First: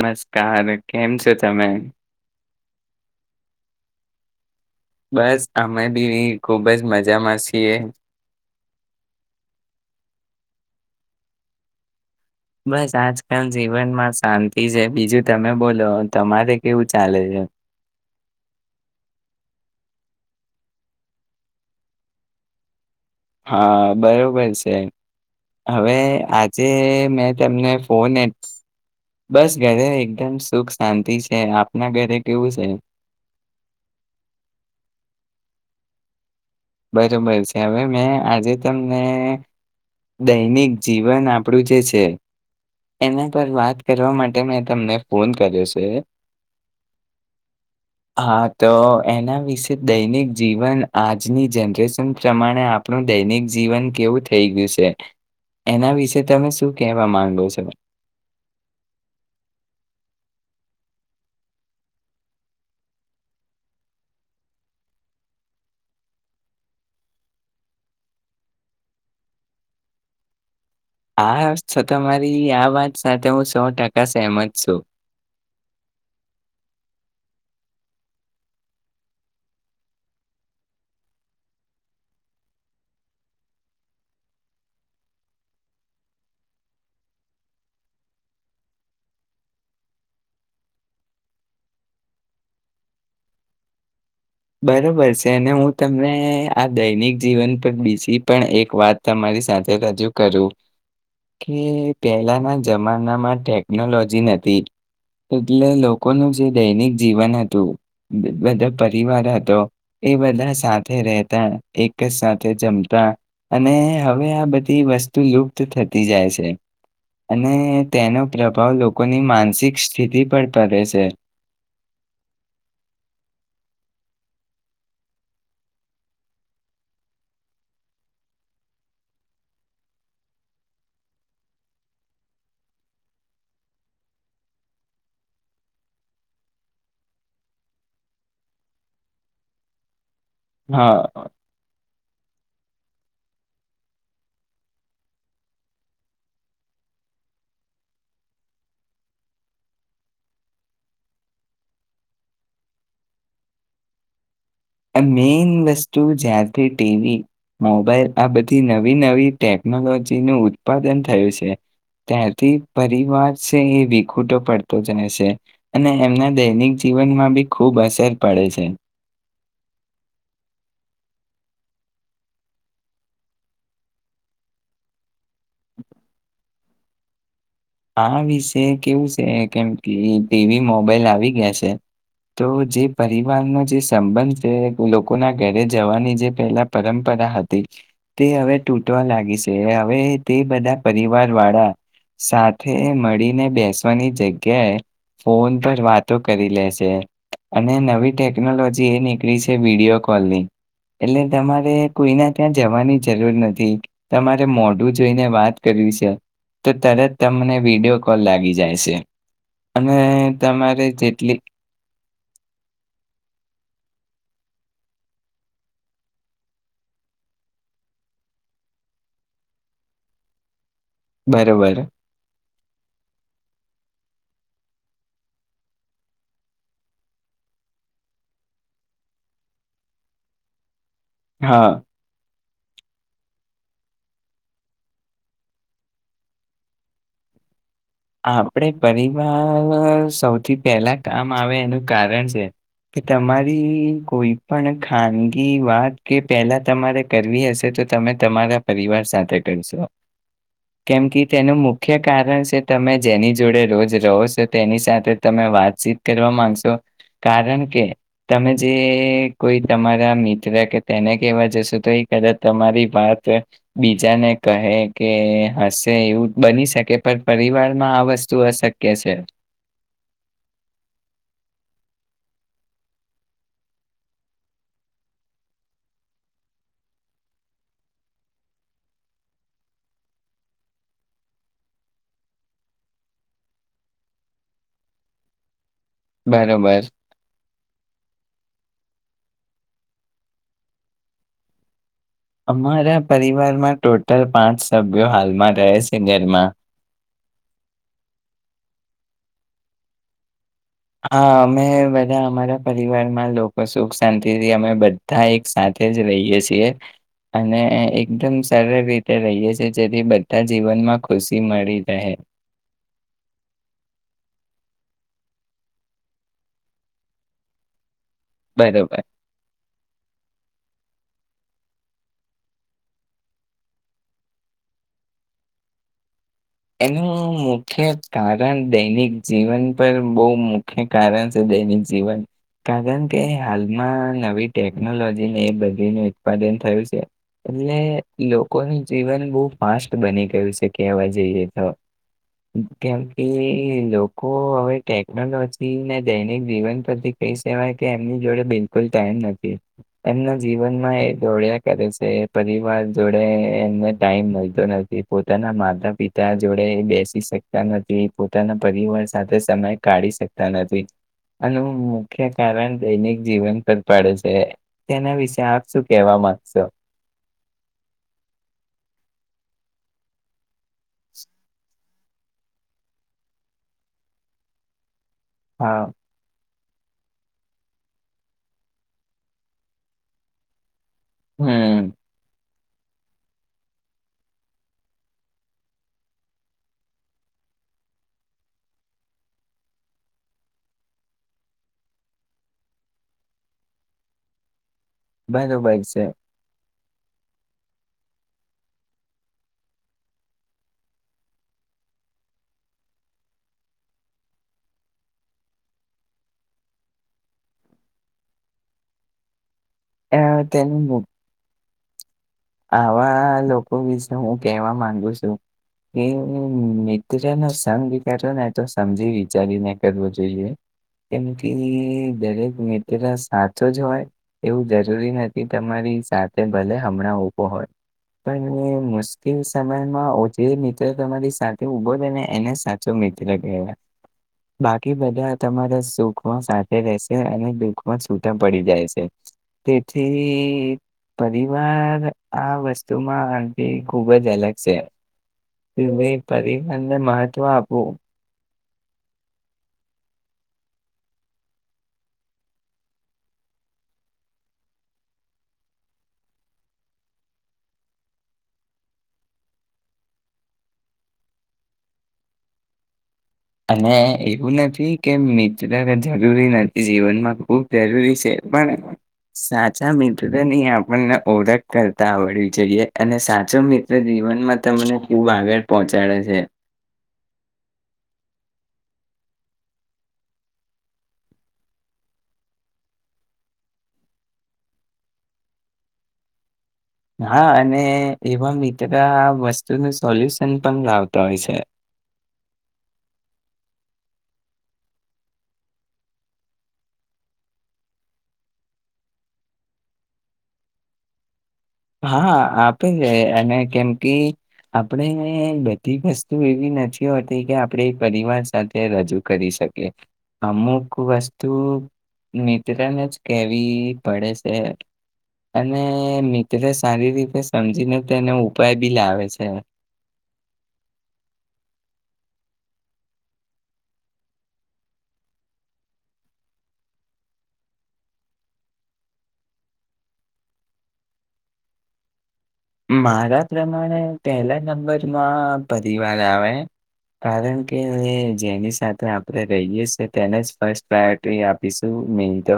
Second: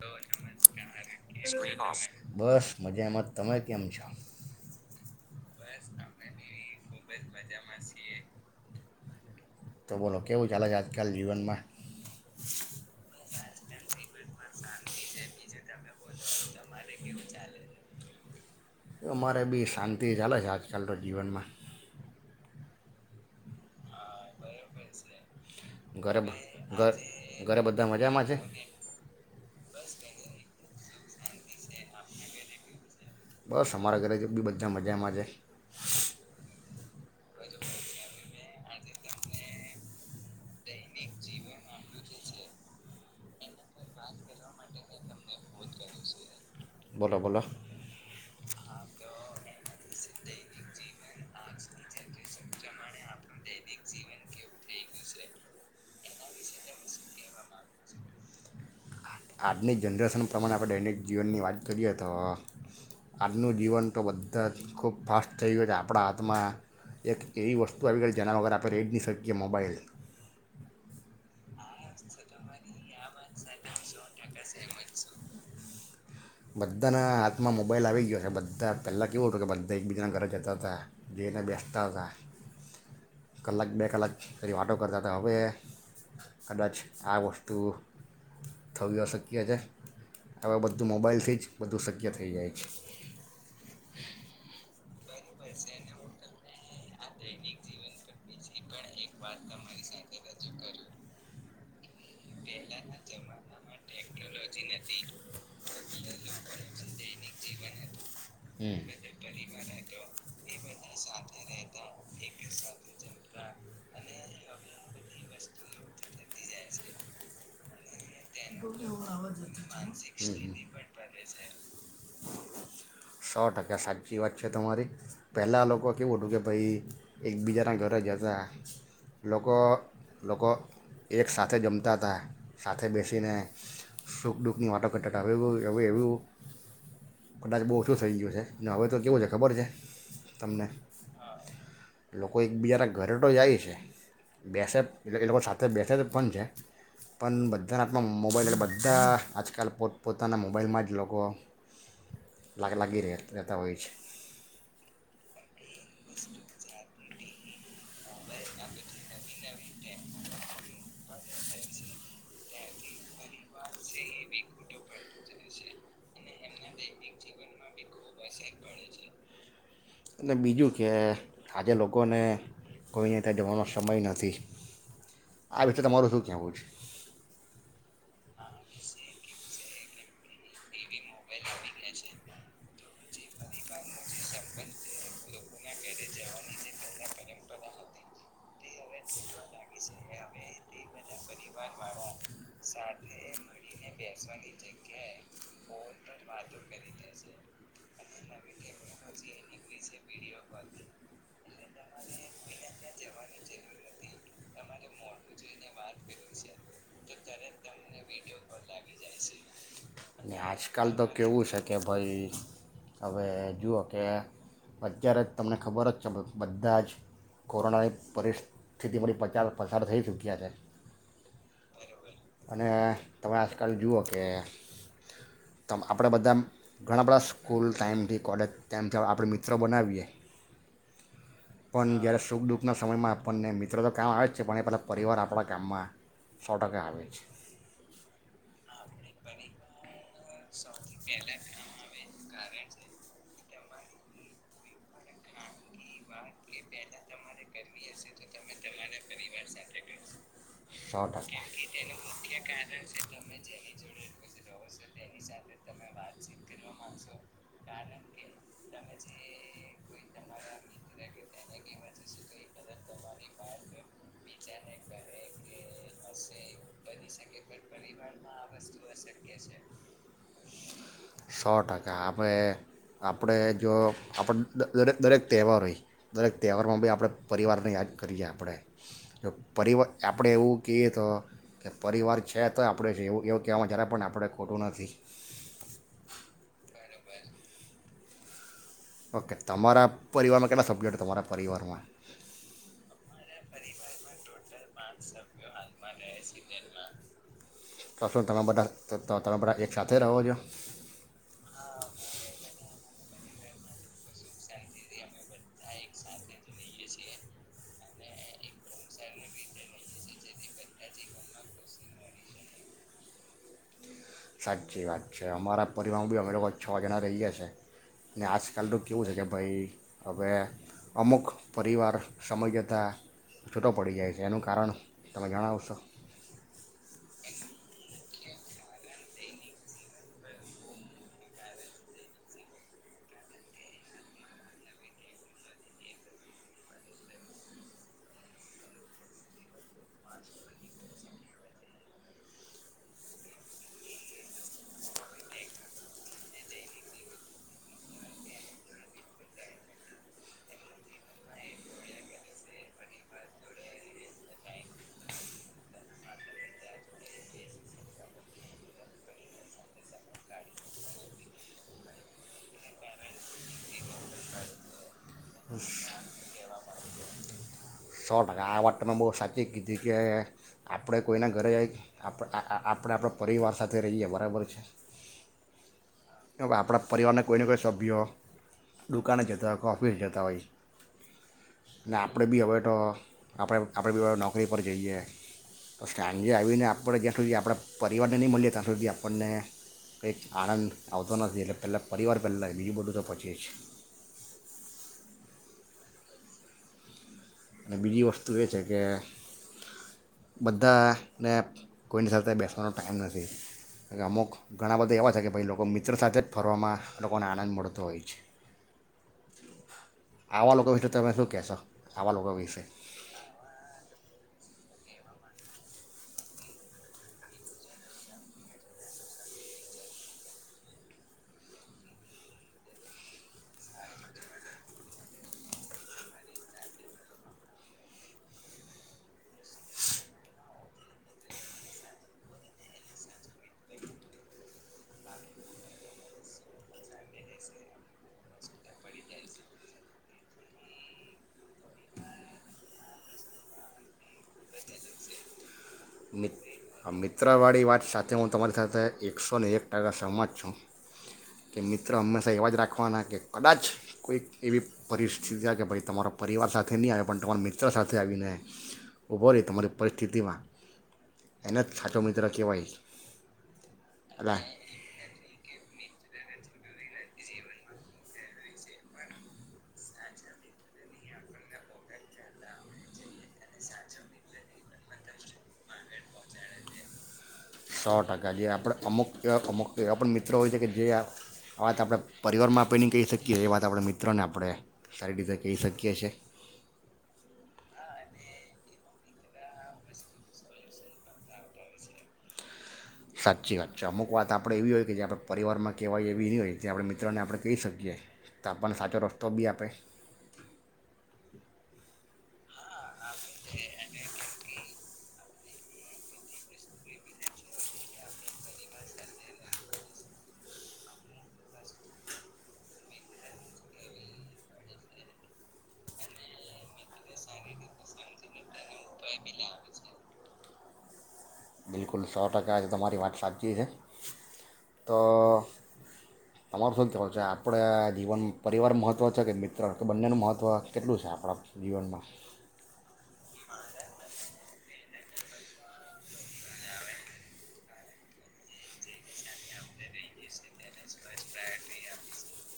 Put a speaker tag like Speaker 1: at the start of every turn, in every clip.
Speaker 1: નમસ્કાર કેમ છો તમે
Speaker 2: બસ મજામાં તમે કેમ છો
Speaker 1: બસ અમે બી ખુબ જ મજામાં છીએ
Speaker 2: તો બોલો કેવું ચાલે છે આજકાલ જીવનમાં
Speaker 1: બસ આજકાલ જીવનમાં શાંતિ છે બીજું તમે બોલો તમારે કેવું ચાલે છે
Speaker 2: તે ચલે છે આજકાલ તો જીવનમાં
Speaker 1: હા બરોબર સે હવે
Speaker 2: ઘરે બ-
Speaker 1: આજે
Speaker 2: ઘર
Speaker 1: મે
Speaker 2: ઘરે
Speaker 1: તમને
Speaker 2: બધા
Speaker 1: ફોન એ
Speaker 2: મજામાં છે
Speaker 1: બસ ઘરે એકદમ સુખ શાંતિ છે આપના ઘરે કેવુ છે
Speaker 2: બસ અમારા ઘરે જ બી બધા મજામા છે
Speaker 1: બરોબર સે હવે મે આજે તમને દૈનિક જીવન આપણું જે છે એના પર વાત કરવા માટે મે તમને ફોન કર્યો છે
Speaker 2: બોલો બોલો
Speaker 1: હા તો એના વિષે દૈનિક જીવન આજની જનરેશન પ્રમાણે આપણું દૈનિક જીવન કેવું થઈ ગયું છે એના વિશે તમે શું કેહેવા માંગો છો
Speaker 2: આજની જનરેશન પ્રમાણે આપણે દૈનિક જીવનની વાત કરીએ તો આજનુ જીવન તો બધા જ ખૂબ ફાસ્ટ થઈ ગયુ છે આપણા હાથમા એક એવી વસ્તુ આવી ગઈ જેના વગર આપણે રેય જ ની શકીએ મોબાઈલ
Speaker 1: આ છ તમારી આ વાત સાથે હું સો ટકા સહેમત સુ
Speaker 2: બધાના હાથમા મોબાઈલ આવી ગયો છે બધા પહેલાં કેવુ હતુ કે બધા એકબીજાના ઘરે જતાતા જેને બેસતા હતા કલાક બે કલાક ફરી વાટો કરતા હતા હવે કદાચ આ વસ્તુ થવી અશક્ય છે હવે બધુ મોબાઈલ થી જ બધુ શક્ય થઈ જાય છે
Speaker 1: બરોબર છે તેને હું તમને આ દૈનિક જીવન પર બીજી પણ એક વાત તમારી સાથે રજુ કરુ કે પહેલાના જમાનામા ટેકનોલોજી નથી એટલે લોકોનુ જે દૈનિક જીવન હતુ [inaudible] બધા
Speaker 2: હમ
Speaker 1: પરિવાર હતો એ બધા સાથે રહેતા એક જ સાથે જમતા અને હવે આ બધી વસ્તુ લુપ્ત થતી જાય છે અને તેનો પ્રભાવ લોકોની માનસિક સ્થિતિ પર પડે છે
Speaker 2: [inaudible] સો ટકા કે સાચી વાત છે તમારી પહેલાં લોકો કેવું હતું કે ભાઈ એકબીજાના ઘરે જતા લોકો લોકો એક સાથે જમતા હતા સાથે બેસ ને સુખ દુઃખની વાતો કરટાટ હવે એ હવે એવું કદાચ બહુ ઓછુ થઈ ગયુ છે અને હવે તો કેવું છે ખબર છે તમને
Speaker 1: હા
Speaker 2: લોકો એકબીજાના ઘરે તો જાય છે બેસે એ લોકો સાથે બેસે તો પણ છે પણ બધા બધા મોબાઈલ એટલે બધા આજકાલ પોત પોતાના મોબાઈલમા જ લોકો લાગ લાગી રહે રહેતા હોય છે
Speaker 1: આ મેઈન વસ્તુ જ્યારથી ટીવી મોબાઈલ આ બધી નવી નવી ટેકનોલોજી નુ ઉત્પાદન થયુ છે ત્યારથી પરિવાર છે એ વી ખુટો પડતો જઈસે અને એમના દૈનિક જીવનમા બી ખૂબ અસર પડે છે
Speaker 2: અને બીજું કે આજે લોકોને કોઈને ત્યા જવાનો સમય નથી આ વિશે તમારુ શું કહેવુ છે
Speaker 1: આ વિશે કેવુ સે કેમ કે ટીવી મોબાઈલ આવી ગયા છે તો જે પરિવારનો જે સંબંધ છે લોકોના ઘરે જવાની જે પહેલા પરંપરા હતી તે હવે તૂટવા લાગી સે હવે તે બધા પરિવાર વાળા સા થે મળીને બેસવાની જગ્યાએ ફોન પર વાતો કરી લે છે અને નવી ટેકનોલોજી એ નીકળી છે વિડીિયો કોલની એટલે તમારે કોઈના ત્યાં જવાની જરૂર નથી તમારે મોઢુ જોઈને વાત કરવી છે તો તરત તમને વિડીયો કોલ લાગી જાય સે અને તમારે
Speaker 2: આજકાલ તો
Speaker 1: જેટલી
Speaker 2: કેવુ છે કે ભાઈ હવે જુઓ કે અત્યારે તમને ખબર જ છે બધા જ કોરોનાની પરિસ્થિતિમાંથી પચાર પસાર થઈ ચૂક્યા છે
Speaker 1: બરોબર
Speaker 2: અને તમે આજકાલ જુઓ કે તો આપણે બધા ઘણા બધા સ્કૂલ ટાઈમથી કોલેજ ટાઈમથી આપણે મિત્રો બનાવીએ
Speaker 1: હા
Speaker 2: પણ જયારે સુખ દુઃખ ના સમયમાં આપણને મિત્રો તો કામ આવે જ છે, પણ એ પહેલાં પરિવાર આપણાં ગામમાં સો ટકા આવે છે.
Speaker 1: આપડે પરિવાર સૌથી પહેલા કામ આવે એનું કારણ છે, કે તમારી કોઈ પણ ખાનગી વાત કે પહેલા તમારે કરવી હશે, તો તમે તમારા પરિવાર સાથે કરશો કેમ
Speaker 2: સો
Speaker 1: કે, તેનું મુખ્ય કારણ છે તમે જેની જોડે રોજ રહો છો તેની સાથે તમે વાતચીત કરવા માંગશો કારણ કે, તમે જે કોઈ તમારા મિત્ર કે કેવા જશ તો એ કદાચ તમારી વાત બીજાને કહે કે હશે એવું બની શકે પણ દિવારમાં આ વસ્તુ અશક્ય છે.
Speaker 2: કા કે આપડે આપડે જો આપડ દરેક દરેક તહેવારો હોય દરેક તહેવારમાં બી આપણે પરિવારને યાદ કરીએ આપણે, જો પરિવા આપણે એવું કહીએ તો કે પરિવાર છે, તો આપણે રહેવું એવું કહેવામાં જ્યારે પણ આપણે ખોટું નથી.
Speaker 1: બરોબર.
Speaker 2: ઓકે તમારા પરિવારમાં કેટલા સભ્યો તમારા પરિવારમાં?
Speaker 1: અમારા પરિવારમાં ટોટલ પાંચ સભ્યો હાલમાં રહે છે ઘરમાં.
Speaker 2: તો શું તમે બધા તો તમે બધા એકસાથે રહો છો?
Speaker 1: હા. અમે બધા અમારા પરિવારમાં લોકો સુખ શાંતિથી અમે બધા એક સાથે જ રહીએ છીએ. અને એકદમ સરળ રીતે રહીએ છીએ, જેથી બધા જીવનમાં ખુશી મળી રહે.
Speaker 2: સાચી વાત છે. અમારા પરિવારમાં બી અમે લોકો છો જણા રહીએ છીએ. ને આજકાલ તો
Speaker 1: બરોબર
Speaker 2: કેવું છે કે ભાઈ હવે અમુક પરિવાર સમય જતા છૂટો પડી જાય છે, એનું કારણ તમે જણાવશો?
Speaker 1: એનું મુખ્ય કારણ દૈનિક જીવન પર બહુ મુખ્ય કારણ છે, દૈનિક જીવન. કારણ કે હાલમાં નવી ટેકનોલોજીને એ બધીનું ઉત્પાદન થયું છે એટલે લોકોનું જીવન બહુ ફાસ્ટ બની ગયું છે કેહેવા જઈએ તો. કેમ કે, લોકો હવે ટેકનોલોજીને દૈનિક જીવન પરથી કહી સવાય કે એમની જોડે બિલકુલ ટાઈમ નથી. એમના જીવનમાં એ દોડ્યા કરે છે પરિવાર જોડે એમને ટાઈમ મળતો નથી પોતાના માતા પિ તા જોડે બેસી શકતા નથી, પોતાના પરિવાર સાથે તા સમય કાઢી શકતા નથી. આનું મુખ્ય કારણ દૈનિક જીવન પર પડે છે તેના વિશે આપ શું કેહેવા માંગશો?
Speaker 2: સો ટકા આ વાતને બહુ સાચી કીધી કે આપણે કોઈના ઘરે જઈ આ-આ-આપણા પરિવાર સાથે રહીએ બરાબર છે.
Speaker 1: હા.
Speaker 2: તો બા આપણા પરિવારના કોઈને કોઈ સભ્યો દુકાને જતા હોય કે ઓફિસ જતા હોય
Speaker 1: હમ
Speaker 2: ને આપણેે બી હવે તો આપડે આપડે નોકરી પર જઈએ તો, સાંજે આવીને આપણે જ્યાં સુધી આપણા પરિવારને નહીં મળીએ, ત્યાં સુધી આપણને કંઈક આનંદ આવતો નથી, એટલે પહેલાં પરિવાર પહેલાં બીજું બધું તો પછીજ.
Speaker 1: બરોબર છે.
Speaker 2: અને બીજી વસ્તુ એ છે કે બધાને કોઈની સાથે બેસવાનો ટાઈમ નથી. એટલે અમુક ઘણા બધા એવા છે કે ભાઈ લોકો મિત્ર સાથે જ ફરવામાં લોકોને આનંદ મળતો હોય છે.
Speaker 1: અ,
Speaker 2: આવા લોકો
Speaker 1: તેનું
Speaker 2: વિશે
Speaker 1: મુ
Speaker 2: તમે શું કહેશો? આવા લોકો વિશે
Speaker 1: આવા લોકો વિશ ને હું કેહેવા માંગુ છું કે, મિત્ર નો સંગ કરો ને તો સમજી વિચારીને કરવો જોઈએ કેમ કે, દરેક મિત્ર સાચો જ હોય એવું જરૂરી નથી, તમારી સાથે ભલે હમણાં ઉભો હોય પણ મુશ્કેલ સમયમાં ઓછ મિત્ર તમારી સાથે ઉભો રહેે ને એને સાચો મિત્ર કહેવા. બાકી બધા તમારા સુખમાં સાથે રહેશે અને દુઃખમાં છૂટા પડી જાય છે. તેથી પરિવાર આ વસ્તુમાં આંટી ખુબજ અલગ છે. વે પરી
Speaker 2: મિત્ર વાળી વાત સાથે હું તમારી સાથ થે એકસો ને એક ટકા સમત છું, કે મિત્ર હંમેશા એવા જ રાખવાના કે કદાચ કોઈક એવી પરિસ્થિતિ છે કે ભાઈ તમારો પરિવાર સાથે નહીં આવે પણ તમારા મિત્ર સાથે આવીને ઊભો રહી તમારી પરિસ્થિતિમાં એને સાચો મિત્ર કેવાય.
Speaker 1: અને એવું નથી કેમ મિત ને જરૂરી નથી જીવનમાં, ખૂબ જરૂરી છે. પણ સાચા મિત્રની આપણને ઓળખ કરતા આવડવી જોઈએ અને સાચો મિત્ર જીવનમાં તમને ખૂબ આગળ પહોંચાડે છે.
Speaker 2: સો ટકા જે આપણે અમુક એવા અમુક એવા પણ મિત્રો હોય છે કે જે આ વાત આપણે પરિવારમાં આપણને નહી કહી શકીએ એ વાત આપણે મિત્રોને આપણે સારી રીતે કહી શકીએ છે.
Speaker 1: હા અને એવા મિત્ર વસ્તુનું સોલ્યુશન પણ લાવતા હોય છે.
Speaker 2: સાચી વાત છે. અમુક વાત આપણે એવી હોય કે જે આપણે પરિવારમાં કહેવાય એવી નહી હોય જે આપણે મિત્રોને આપણે કહી શકીએ તો આપણને સાચો રસ્તો બી આપે
Speaker 1: હાઆ આપ પેને અને કેમ કે ઈ આપણે બધી વસ્તુ એવી નથી હોતી કે આપડે પરિવાર સાથે રજૂ કરી શકીએ. અમુક વસ્તુ મિત્રને જ કેવી પડે છે અને મી ત્ર સારી રીતે સમજીને તેનો ઉપાય બી લાવે છે.
Speaker 2: બિલકુલ સો ટકા આજે તમારી વાત સાચી છે. તો તમારું શું કેવાનુ છે આપણા જીવન પરિવાર મહત્ત્વ છે કે મિત્ર કે બંનેનું મહત્ત્વ કેટલું છે આપણા જીવનમાં?
Speaker 1: મારા પ્રમાણે પહેલા નંબરમાં પરિવાર આવે કારણકે જેની સાથે આપણે રહીએ છીએ તેને જ ફર્સ્ટ પ્રાયોરિટી આપીશું મેન તો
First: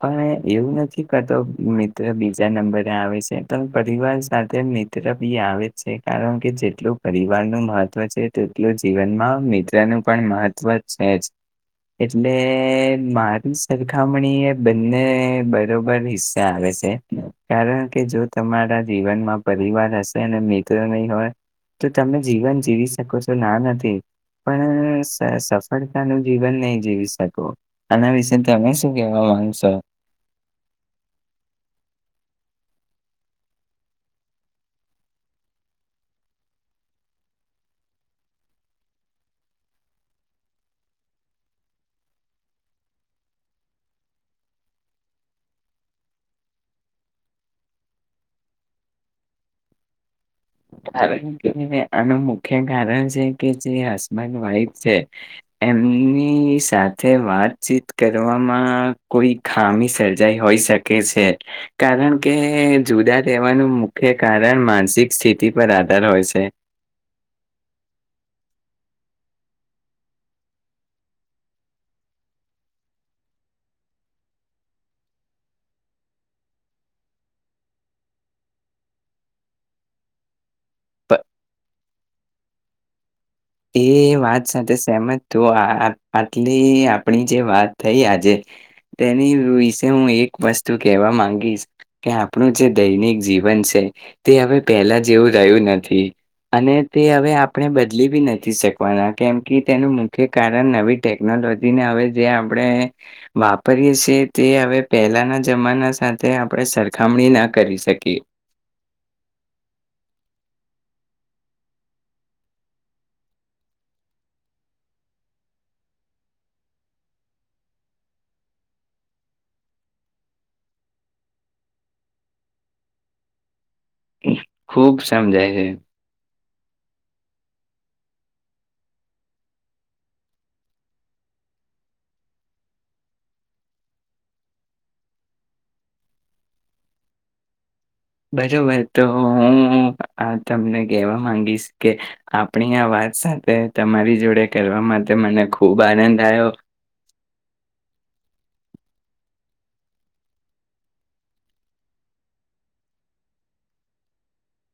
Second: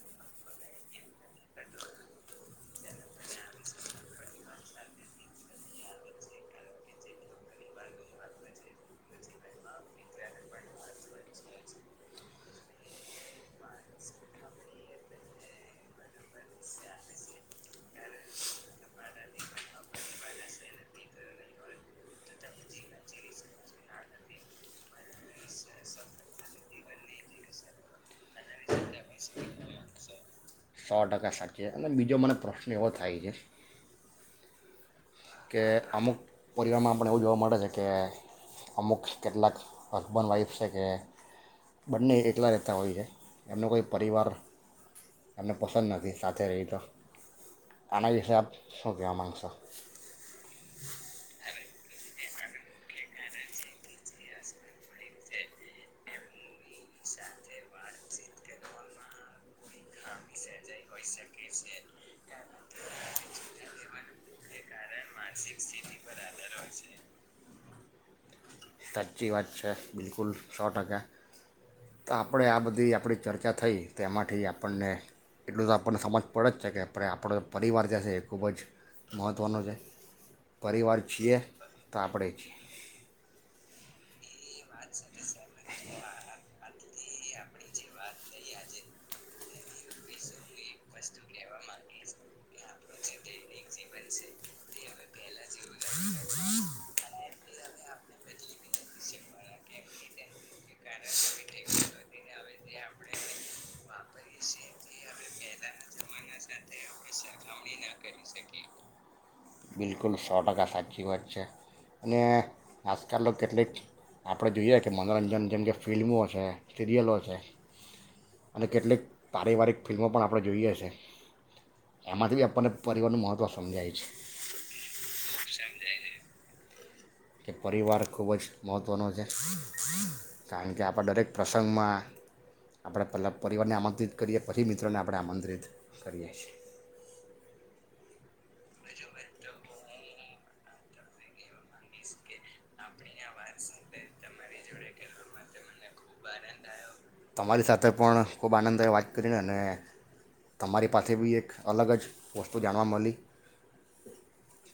Speaker 1: પણ એવું નથી કરતો મિત્ર બીજા નંબરે આવે છે પણ પરિવાર સાથે મિત્ર બી આવે જ છે કારણ કે જેટલું પરિવારનું મહત્ત્વ છે તેટલું જીવનમાં મિત્રનું પણ મહત્ત્વ છે જ. એટલે મારી સરખામણીએ બંને બરોબર હિસ્સા આવે છે. કારણ કે જો તમારા જીવનમાં પરિવાર હશે અને મિત્રો નહી હોય તો તમે જીવન જીવી શકો છો ના નથી પણ સ-સફળતાનું જીવન નહીં જીવી શકો. આના વિશે તમે શું કેહેવા માંગશો?
Speaker 2: સો ટકા સાચે અને બીજો મને પ્રશ્ન એવો થાય છે કે અમુક પરિવારમાં આપણે એવું જોવા મળે છે કે અમુક કેટલાક હસબન્ડ વાઈફ છે કે બંને એકલા રહેતા હોય છે એમનો કોઈ પરિવાર એમને પસંદ નથી સાથે રેય તો. આના વિશે આપ શું કહેવા માગશો?
Speaker 1: કારણ કે આનું મુખ્ય કારણ છે કે જે હસબન્ડ વાઈફ છે એમની સાથે વાતચીત કરવામાં કોઈ ખામી સર્જાઈ હોઈ શકે છે કારણ કે જુદા રહેવાનું મુખ્ય કારણ માનસિક સ્થિ તી પર આધાર હોય છે.
Speaker 2: સાચી વાત છે બિલકુલ સો ટકા તો આપણે આ બધી આપણી ચર્ચા થઈ તો એમાંથી આપણને એટલું તો આપણને સમજ પડે જ છે કે આપણે આપણો પરિવાર જે છે એ ખૂબ જ મહત્ત્વનો છે પરિવાર
Speaker 1: પ
Speaker 2: છીએ તો આપણે છીએ.
Speaker 1: એ વાત સાથે સેહમત તું આ આટલી આપણી જે વાત થઈ આજે તેની વિશે હું એક વસ્તુ કેહેવા માંગીશ કે આપણું જે દૈનિક જીવન છે તે હવે પહેલા જેવું રહ્યું નથી અને તે હવે આપણે બદલી બી નથી થી શકવાના કેમ કે તેનું મુખ્ય કારણ નવી ટેકનોલોજીને હવે જે આપણે વાપરીએ છીએ તે હવે પહેલાના જમાના સાથે આપણે સરખામણી ના કરી શકીએ.
Speaker 2: બિલકુલ સો ટકા સાચી વાત છે અને આજકાલનો કેટલીક આપણે જોઈએ કે મનોરંજન જેમ કે ફિલ્મો છે સિરિયલો છે અને કેટલીક પારિવારિક ફિલ્મો પણ આપણે જોઈએ છે એમાંથી બી આપણને પરિવારનું મહત્ત્વ સમજાય છે.
Speaker 1: ખૂબ સમજાય છે.
Speaker 2: કે પરિવાર ખૂબ જ મહત્ત્વનો છે કારણ કે આપણા દરેક પ્રસંગમાં આપણે પહેલા પરિવારને આમંત્રિત કરીએ પછી મિત્રોને આપણે આમંત્રિત કરીએ છે.
Speaker 1: બરોબર તો હું આ તમને કહેવા માંગીશ કે આપણી આ વાત સાથે તમારી જોડે કરવા માટે મને ખૂબ આનંદ આવ્યો
Speaker 2: તમારી સાથે પણ ખૂબ આનંદ થાય વાત કરીને અને તમારી પાસે બી એક અલગ જ વસ્તુ જાણવા મલી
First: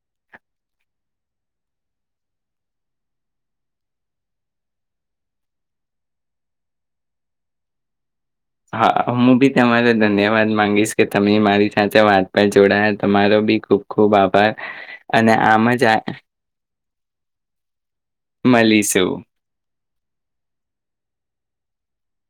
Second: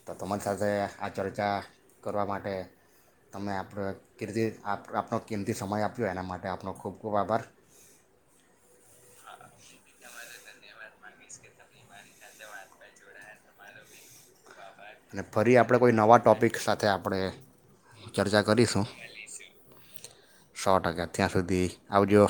Speaker 2: તો તમારી સાથે આ ચર્ચા કરવા માટે તમે આપ કિજી આપણો કિમતી સમય આપ્યો એના માટે આપણો ખૂબ ખૂબ આભાર
Speaker 1: હા હું બી તમારે ધન્યવાદ માંગીશ કે તમે મારી સાથે વાત પર જોડાયા તમારો બી ખૂબ ખૂબ આભાર
Speaker 2: અને ફરી
Speaker 1: આમ
Speaker 2: આપણે
Speaker 1: જ
Speaker 2: કોઈ
Speaker 1: આ
Speaker 2: નવા ટોપિક સાથે આપણે ચર્ચા કરીશું
Speaker 1: મળીશું.
Speaker 2: સો ટકા ત્યાં સુધી આવજો